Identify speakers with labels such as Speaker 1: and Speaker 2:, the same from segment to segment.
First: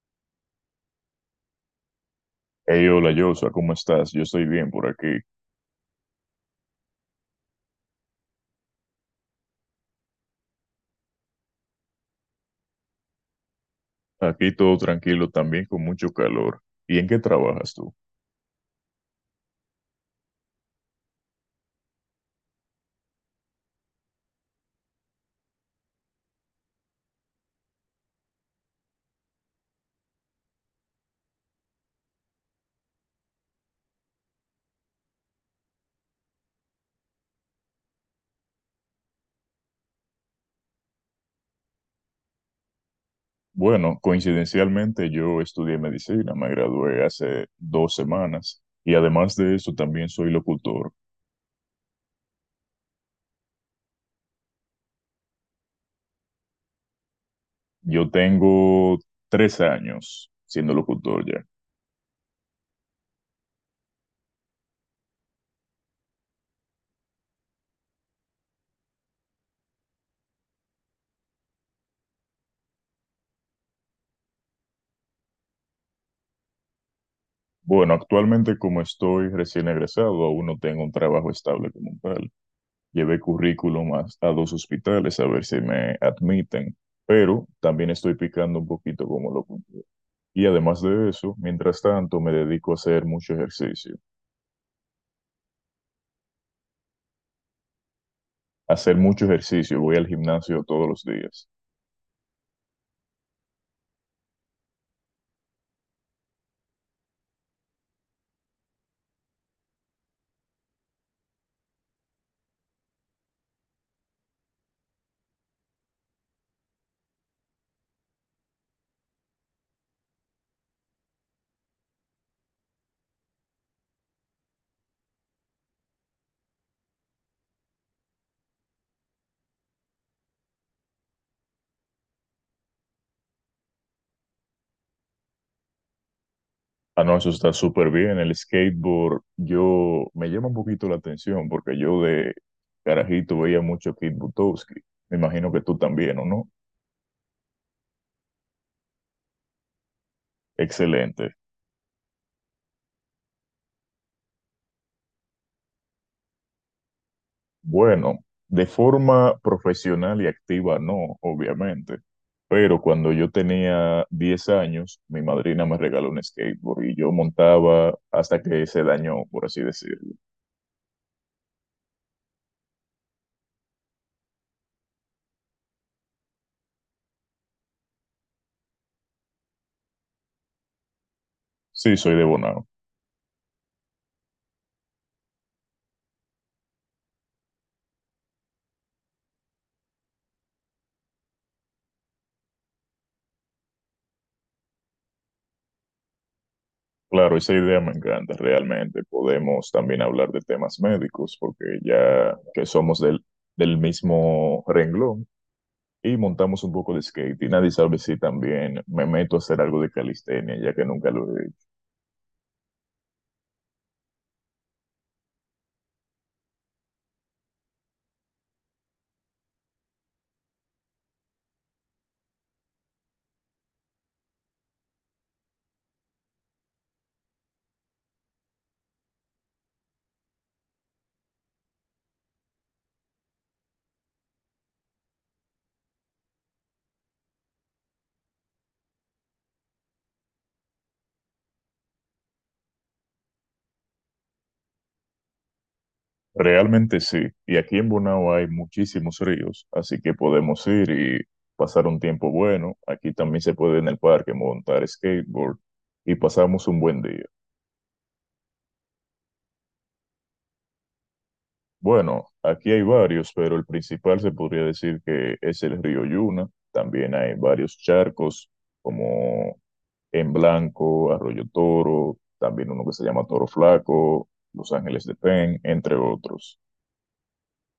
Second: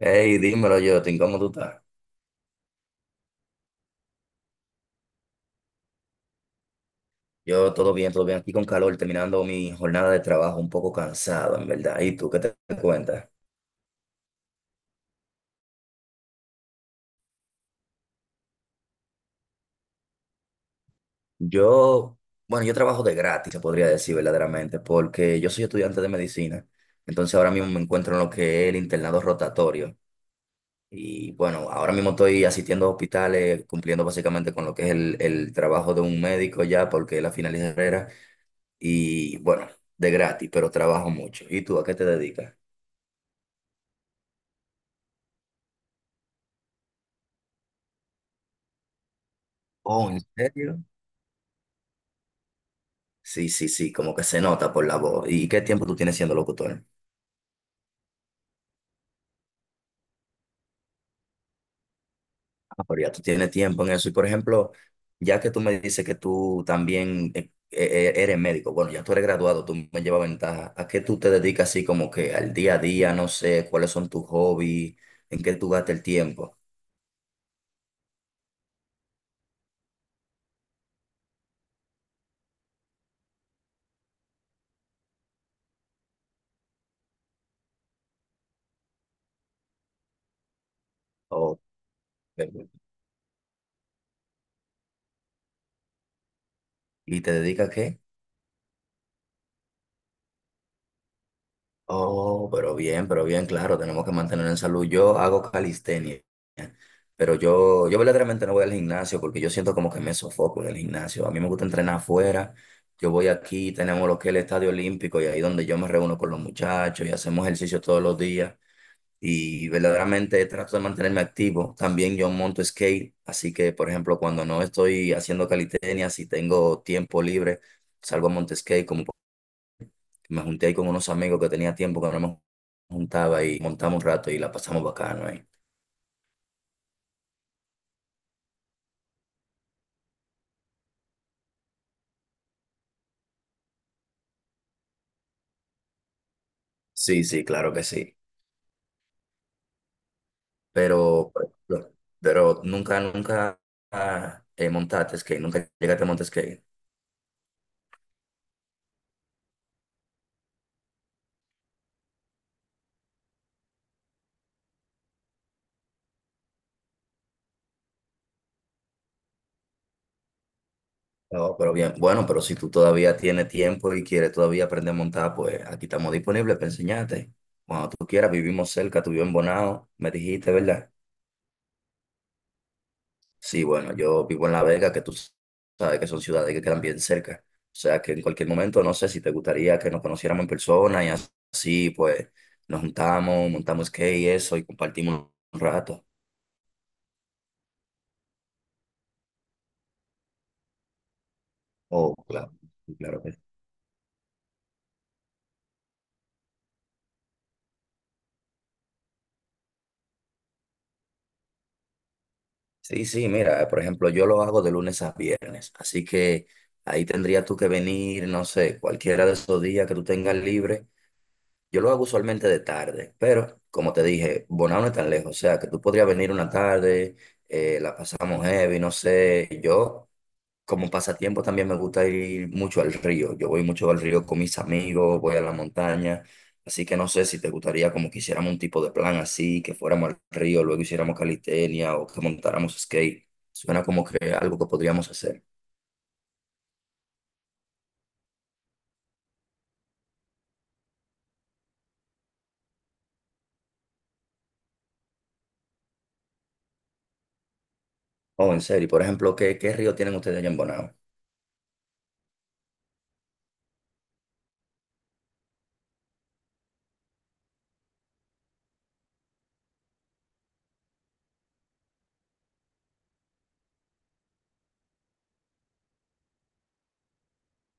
Speaker 1: Hey, dímelo, Jotin, ¿cómo tú estás?
Speaker 2: Hey, hola Joshua, ¿cómo estás? Yo estoy bien por aquí.
Speaker 1: Yo todo bien, todo bien. Aquí con calor, terminando mi jornada de trabajo, un poco cansado, en verdad. ¿Y tú qué te cuentas?
Speaker 2: Aquí todo tranquilo, también con mucho calor. ¿Y en qué trabajas tú?
Speaker 1: Yo, bueno, yo trabajo de gratis, se podría decir verdaderamente, porque yo soy estudiante de medicina. Entonces ahora mismo me encuentro en lo que es el internado rotatorio. Y bueno, ahora mismo estoy asistiendo a hospitales, cumpliendo básicamente con lo que es el trabajo de un médico ya, porque es la final de carrera. Y bueno, de gratis, pero trabajo mucho. ¿Y tú a qué te dedicas?
Speaker 2: Bueno, coincidencialmente yo estudié medicina, me gradué hace 2 semanas y además de eso también
Speaker 1: Oh, ¿en
Speaker 2: soy
Speaker 1: serio?
Speaker 2: locutor.
Speaker 1: Sí, sí, sí, como que se nota por la voz. ¿Y qué tiempo tú tienes siendo locutor?
Speaker 2: Yo tengo 3 años siendo locutor ya.
Speaker 1: Ah, pero ya tú tienes tiempo en eso. Y por ejemplo, ya que tú me dices que tú también eres médico, bueno, ya tú eres graduado, tú me llevas ventaja. ¿A qué tú te dedicas así como que al día a día? No sé, ¿cuáles son tus hobbies? ¿En qué tú gastas el tiempo?
Speaker 2: Bueno, actualmente como estoy recién egresado, aún no tengo un trabajo estable como tal. Llevé currículum a dos hospitales a ver si me admiten, pero también estoy picando un poquito como lo. Y además de eso,
Speaker 1: O-
Speaker 2: mientras tanto, me
Speaker 1: eh,
Speaker 2: dedico a hacer mucho ejercicio.
Speaker 1: ¿Y te dedicas a qué?
Speaker 2: Hacer mucho ejercicio, voy al gimnasio todos los días.
Speaker 1: Oh, pero bien, claro, tenemos que mantener en salud. Yo hago calistenia, pero yo verdaderamente no voy al gimnasio porque yo siento como que me sofoco en el gimnasio. A mí me gusta entrenar afuera. Yo voy aquí, tenemos lo que es el Estadio Olímpico y ahí donde yo me reúno con los muchachos y hacemos ejercicio todos los días. Y verdaderamente trato de mantenerme activo. También yo monto skate, así que, por ejemplo, cuando no estoy haciendo calistenia, si tengo tiempo libre, salgo a montar skate como me junté ahí con unos amigos que tenía tiempo que no me juntaba y montamos un rato y la pasamos bacano ahí.
Speaker 2: Ah, no, eso está súper bien. El skateboard, yo me llama un poquito la atención porque yo de carajito veía mucho a Kid Butowski. Me imagino que tú también, ¿o no?
Speaker 1: Sí, sí, claro que sí. Pero,
Speaker 2: Excelente.
Speaker 1: por ejemplo, pero nunca, nunca montaste skate, nunca llegaste a montar skate.
Speaker 2: Bueno, de forma profesional y activa no, obviamente, pero cuando yo tenía 10 años, mi madrina me regaló un skateboard y yo montaba hasta que se dañó, por así decirlo.
Speaker 1: No, pero bien, bueno, pero si tú todavía tienes tiempo y quieres todavía aprender a montar, pues aquí estamos disponibles para enseñarte. Cuando tú quieras, vivimos cerca, tú vives en Bonao, me dijiste, ¿verdad?
Speaker 2: Sí, soy de Bonao.
Speaker 1: Sí, bueno, yo vivo en La Vega, que tú sabes que son ciudades que quedan bien cerca. O sea que en cualquier momento, no sé si te gustaría que nos conociéramos en persona y así, pues nos juntamos, montamos skate y eso y compartimos un rato.
Speaker 2: Claro, esa idea me encanta realmente. Podemos también hablar de temas médicos porque
Speaker 1: Oh,
Speaker 2: ya
Speaker 1: claro,
Speaker 2: que
Speaker 1: sí,
Speaker 2: somos
Speaker 1: claro
Speaker 2: del,
Speaker 1: que
Speaker 2: del mismo renglón y montamos un poco de skate y nadie sabe si también me meto a hacer algo de calistenia ya que nunca lo he hecho.
Speaker 1: sí, sí, sí, mira, por ejemplo, yo lo hago de lunes a viernes, así que ahí tendrías tú que venir, no sé, cualquiera de esos días que tú tengas libre. Yo lo hago usualmente de tarde, pero como te dije, Bonao no es tan lejos, o sea, que tú podrías venir una tarde, la pasamos heavy, no sé, yo como pasatiempo también me gusta ir mucho al río, yo voy mucho al río con mis amigos, voy a la montaña, así que no sé si te gustaría como que hiciéramos un tipo de plan así, que fuéramos al río, luego hiciéramos calistenia o que montáramos skate, suena como que algo que podríamos hacer.
Speaker 2: Realmente sí, y aquí en Bonao hay muchísimos ríos, así que podemos ir y pasar un tiempo bueno. Aquí también se puede en el parque montar skateboard y pasamos un buen día.
Speaker 1: Oh, en serio, por ejemplo, qué río tienen ustedes allá en Bonao?
Speaker 2: Bueno, aquí hay varios, pero el principal se podría decir que es el río Yuna. También hay varios charcos como En Blanco, Arroyo Toro, también uno que se llama Toro Flaco, Los Ángeles de Pen, entre otros.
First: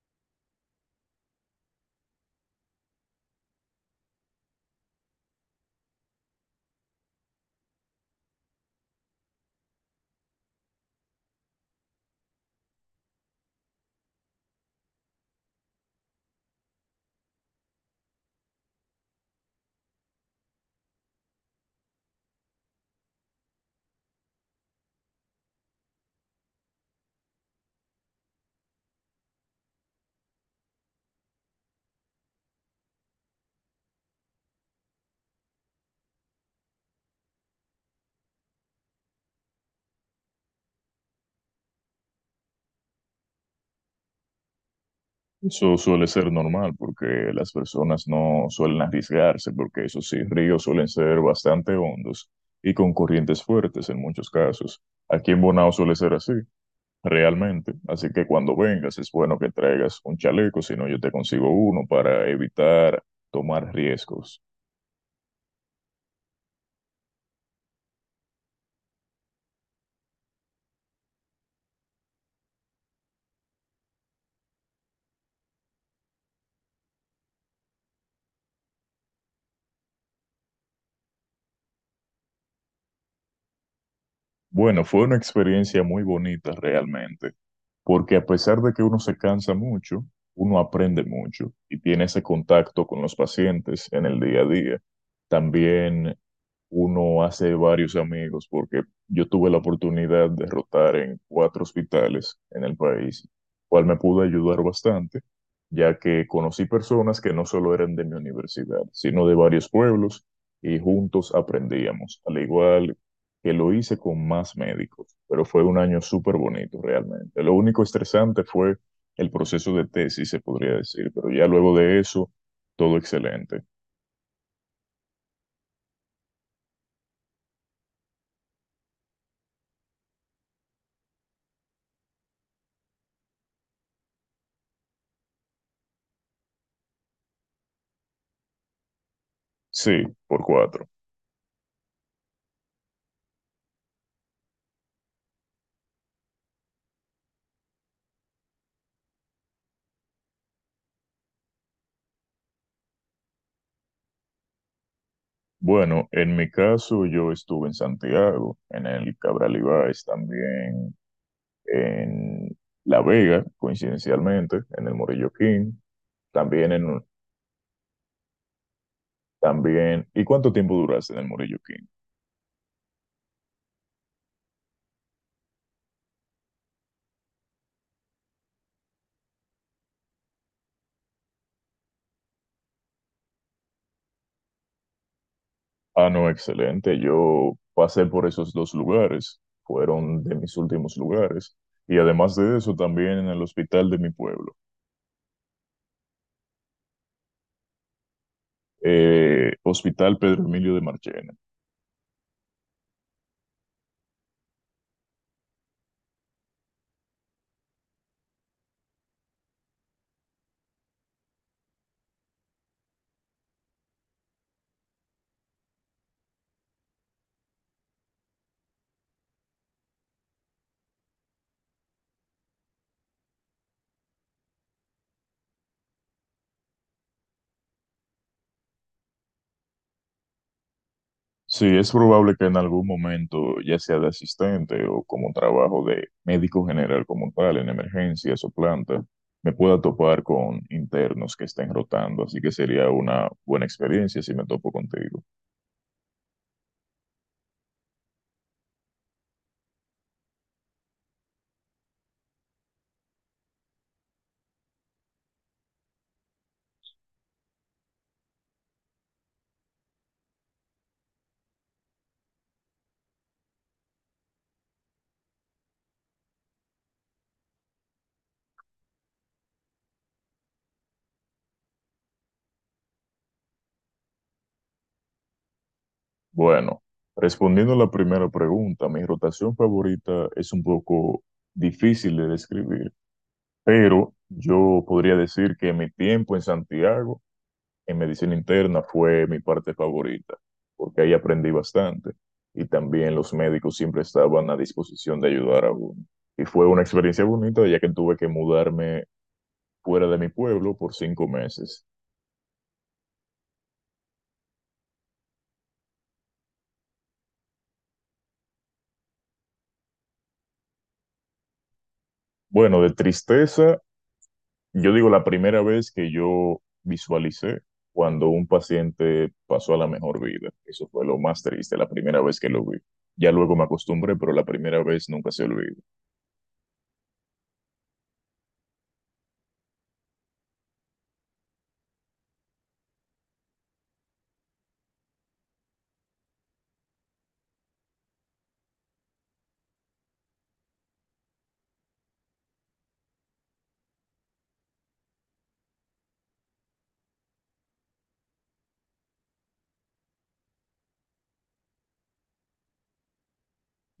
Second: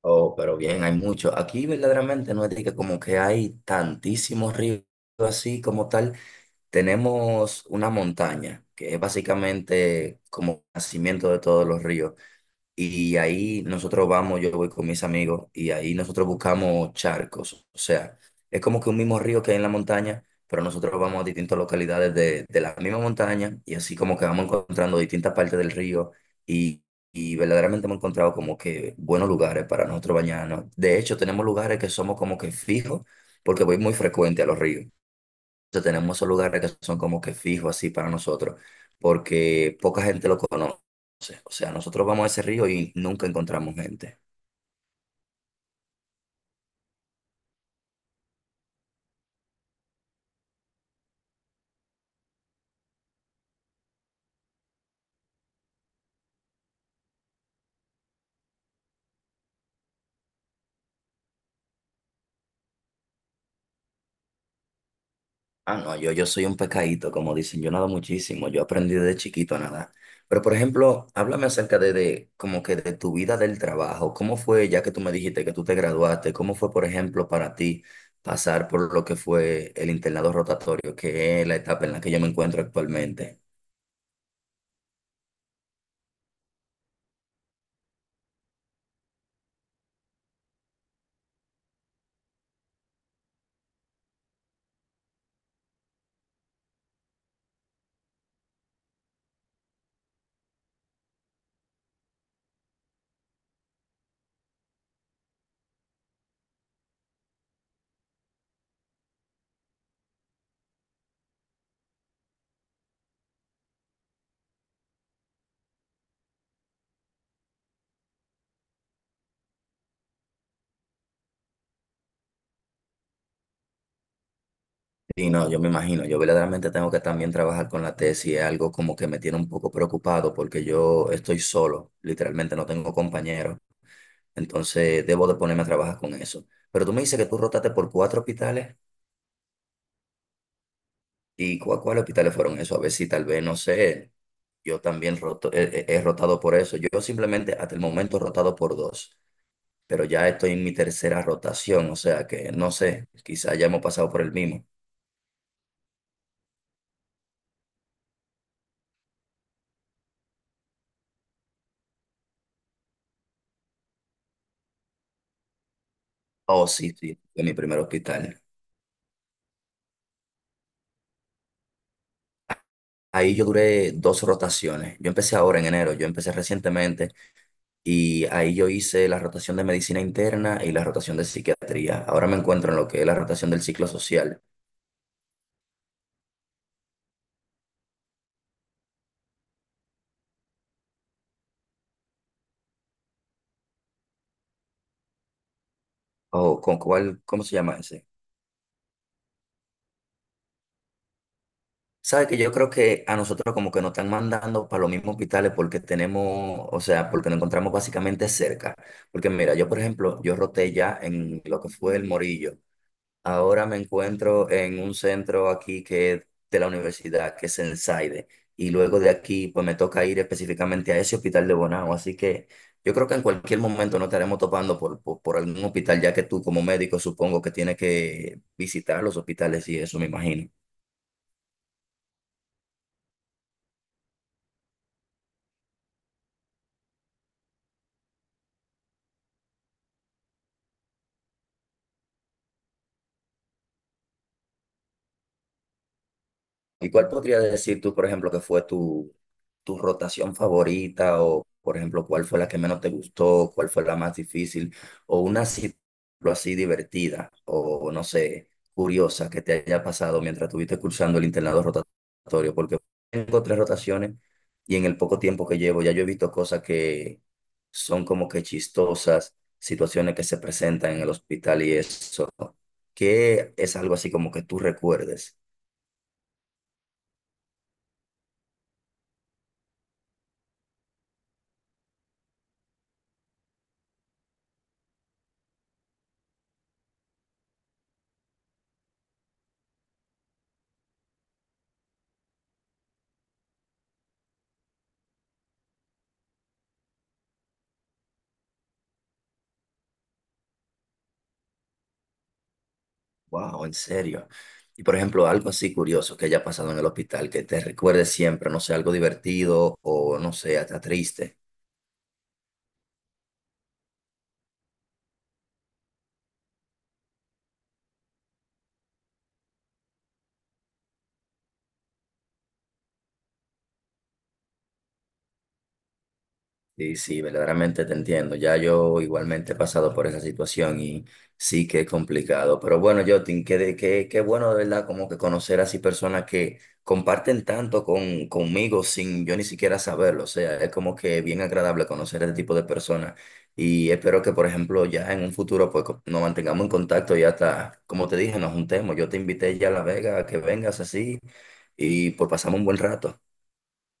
Speaker 1: Oh, pero bien, hay mucho. Aquí verdaderamente no es de que como que hay tantísimos ríos así como tal. Tenemos una montaña que es básicamente como nacimiento de todos los ríos. Y ahí nosotros vamos, yo voy con mis amigos y ahí nosotros buscamos charcos. O sea, es como que un mismo río que hay en la montaña, pero nosotros vamos a distintas localidades de la misma montaña y así como que vamos encontrando distintas partes del río y, y verdaderamente hemos encontrado como que buenos lugares para nosotros bañarnos. De hecho, tenemos lugares que somos como que fijos porque voy muy frecuente a los ríos, sea, tenemos esos lugares que son como que fijos así para nosotros, porque poca gente lo conoce. O sea, nosotros vamos a ese río y nunca encontramos gente.
Speaker 2: Eso suele ser normal porque las personas no suelen arriesgarse porque esos sí, ríos suelen ser bastante hondos y con corrientes fuertes en muchos casos. Aquí en Bonao suele ser así, realmente. Así que cuando vengas es bueno que traigas un chaleco, si no yo te consigo uno para evitar tomar riesgos.
Speaker 1: Ah, no, yo soy un pescadito, como dicen, yo nado muchísimo, yo aprendí desde chiquito a nadar. Pero, por ejemplo, háblame acerca de como que de tu vida del trabajo. ¿Cómo fue, ya que tú me dijiste que tú te graduaste, cómo fue, por ejemplo, para ti pasar por lo que fue el internado rotatorio, que es la etapa en la que yo me encuentro actualmente?
Speaker 2: Bueno, fue una experiencia muy bonita realmente, porque a pesar de que uno se cansa mucho, uno aprende mucho y tiene ese contacto con los pacientes en el día a día. También uno hace varios amigos, porque yo tuve la oportunidad de rotar en cuatro hospitales en el país, cual me pudo ayudar bastante, ya que conocí personas que no solo eran de mi universidad, sino de varios pueblos y juntos aprendíamos, al igual que lo hice con más médicos, pero fue un año súper bonito realmente. Lo único estresante fue el proceso de tesis, se podría decir, pero ya luego de eso, todo excelente.
Speaker 1: Sí, no, yo me imagino, yo verdaderamente tengo que también trabajar con la tesis, es algo como que me tiene un poco preocupado porque yo estoy solo, literalmente no tengo compañeros, entonces debo de ponerme a trabajar con eso. Pero tú me dices que tú rotaste por cuatro hospitales
Speaker 2: Sí, por cuatro.
Speaker 1: y ¿cuáles hospitales fueron esos? A ver si tal vez, no sé, yo también he rotado por eso, yo simplemente hasta el momento he rotado por dos, pero ya estoy en mi tercera rotación, o sea que no sé, quizás ya hemos pasado por el mismo.
Speaker 2: Bueno, en mi caso yo estuve en Santiago, en el Cabral Ibáez también, en La Vega, coincidencialmente, en el Morillo King,
Speaker 1: Oh,
Speaker 2: también
Speaker 1: sí,
Speaker 2: en.
Speaker 1: sí, fue mi primer hospital.
Speaker 2: También, ¿y cuánto tiempo duraste en el Morillo King?
Speaker 1: Ahí yo duré dos rotaciones. Yo empecé ahora en enero, yo empecé recientemente y ahí yo hice la rotación de medicina interna y la rotación de psiquiatría. Ahora me encuentro en lo que es la rotación del ciclo social.
Speaker 2: Ah, no, excelente. Yo pasé por esos dos lugares, fueron de mis últimos lugares. Y además de eso, también en el hospital de mi pueblo,
Speaker 1: O con cuál, ¿cómo se llama ese?
Speaker 2: Hospital Pedro Emilio de Marchena.
Speaker 1: Sabe que yo creo que a nosotros como que nos están mandando para los mismos hospitales porque tenemos, o sea, porque nos encontramos básicamente cerca. Porque mira, yo por ejemplo, yo roté ya en lo que fue el Morillo. Ahora me encuentro en un centro aquí que es de la universidad, que es el SAIDE, y luego de aquí pues me toca ir específicamente a ese hospital de Bonao, así que yo creo que en cualquier momento nos estaremos topando por algún hospital, ya que tú como médico supongo que tienes que visitar los hospitales y eso, me imagino.
Speaker 2: Sí, es probable que en algún momento, ya sea de asistente o como trabajo de médico general como tal, en emergencias o planta, me pueda topar con internos que estén rotando, así que sería una buena experiencia si me topo contigo.
Speaker 1: ¿Y cuál podría decir tú, por ejemplo, que fue tu rotación favorita? O, por ejemplo, ¿cuál fue la que menos te gustó? ¿Cuál fue la más difícil? O una situación así divertida o, no sé, curiosa que te haya pasado mientras estuviste cursando el internado rotatorio. Porque tengo tres rotaciones y en el poco tiempo que llevo ya yo he visto cosas que son como que chistosas, situaciones que se presentan en el hospital y eso. ¿Qué es algo así como que tú recuerdes?
Speaker 2: Bueno, respondiendo a la primera pregunta, mi rotación favorita es un poco difícil de describir, pero yo podría decir que mi tiempo en Santiago, en medicina interna, fue mi parte favorita, porque ahí aprendí bastante y también los médicos siempre estaban a disposición de ayudar a uno. Y fue una experiencia bonita, ya que tuve que mudarme fuera de mi pueblo por 5 meses.
Speaker 1: Wow, en serio. Y por ejemplo, algo así curioso que haya pasado en el hospital, que te recuerde siempre, no sé, algo divertido o no sé, hasta triste.
Speaker 2: Bueno, de tristeza. Yo digo, la primera vez que yo visualicé cuando un paciente pasó a la mejor vida, eso fue lo más triste, la primera vez que lo vi. Ya luego me acostumbré, pero la primera vez nunca se olvida.
Speaker 1: Sí, sí, verdaderamente te entiendo. Ya yo igualmente he pasado por esa situación y sí que es complicado. Pero bueno, Jotin, qué, qué, qué bueno de verdad como que conocer así personas que comparten tanto con, conmigo sin yo ni siquiera saberlo. O sea, es como que bien agradable conocer este tipo de personas. Y espero que, por ejemplo, ya en un futuro pues nos mantengamos en contacto y hasta, como te dije, nos juntemos. Yo te invité ya a La Vega a que vengas así y pues pasamos un buen rato.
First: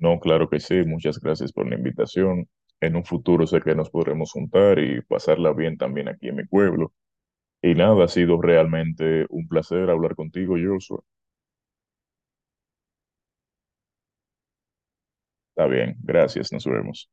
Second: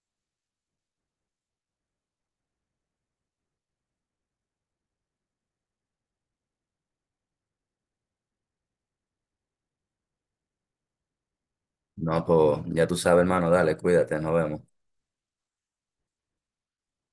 Speaker 2: No, claro que sí, muchas gracias por la invitación. En un futuro sé que nos podremos juntar y pasarla bien también aquí en mi pueblo. Y nada, ha sido realmente un placer hablar contigo, Joshua.
Speaker 1: No, pues ya tú sabes, hermano, dale, cuídate, nos vemos.
Speaker 2: Está bien, gracias, nos vemos.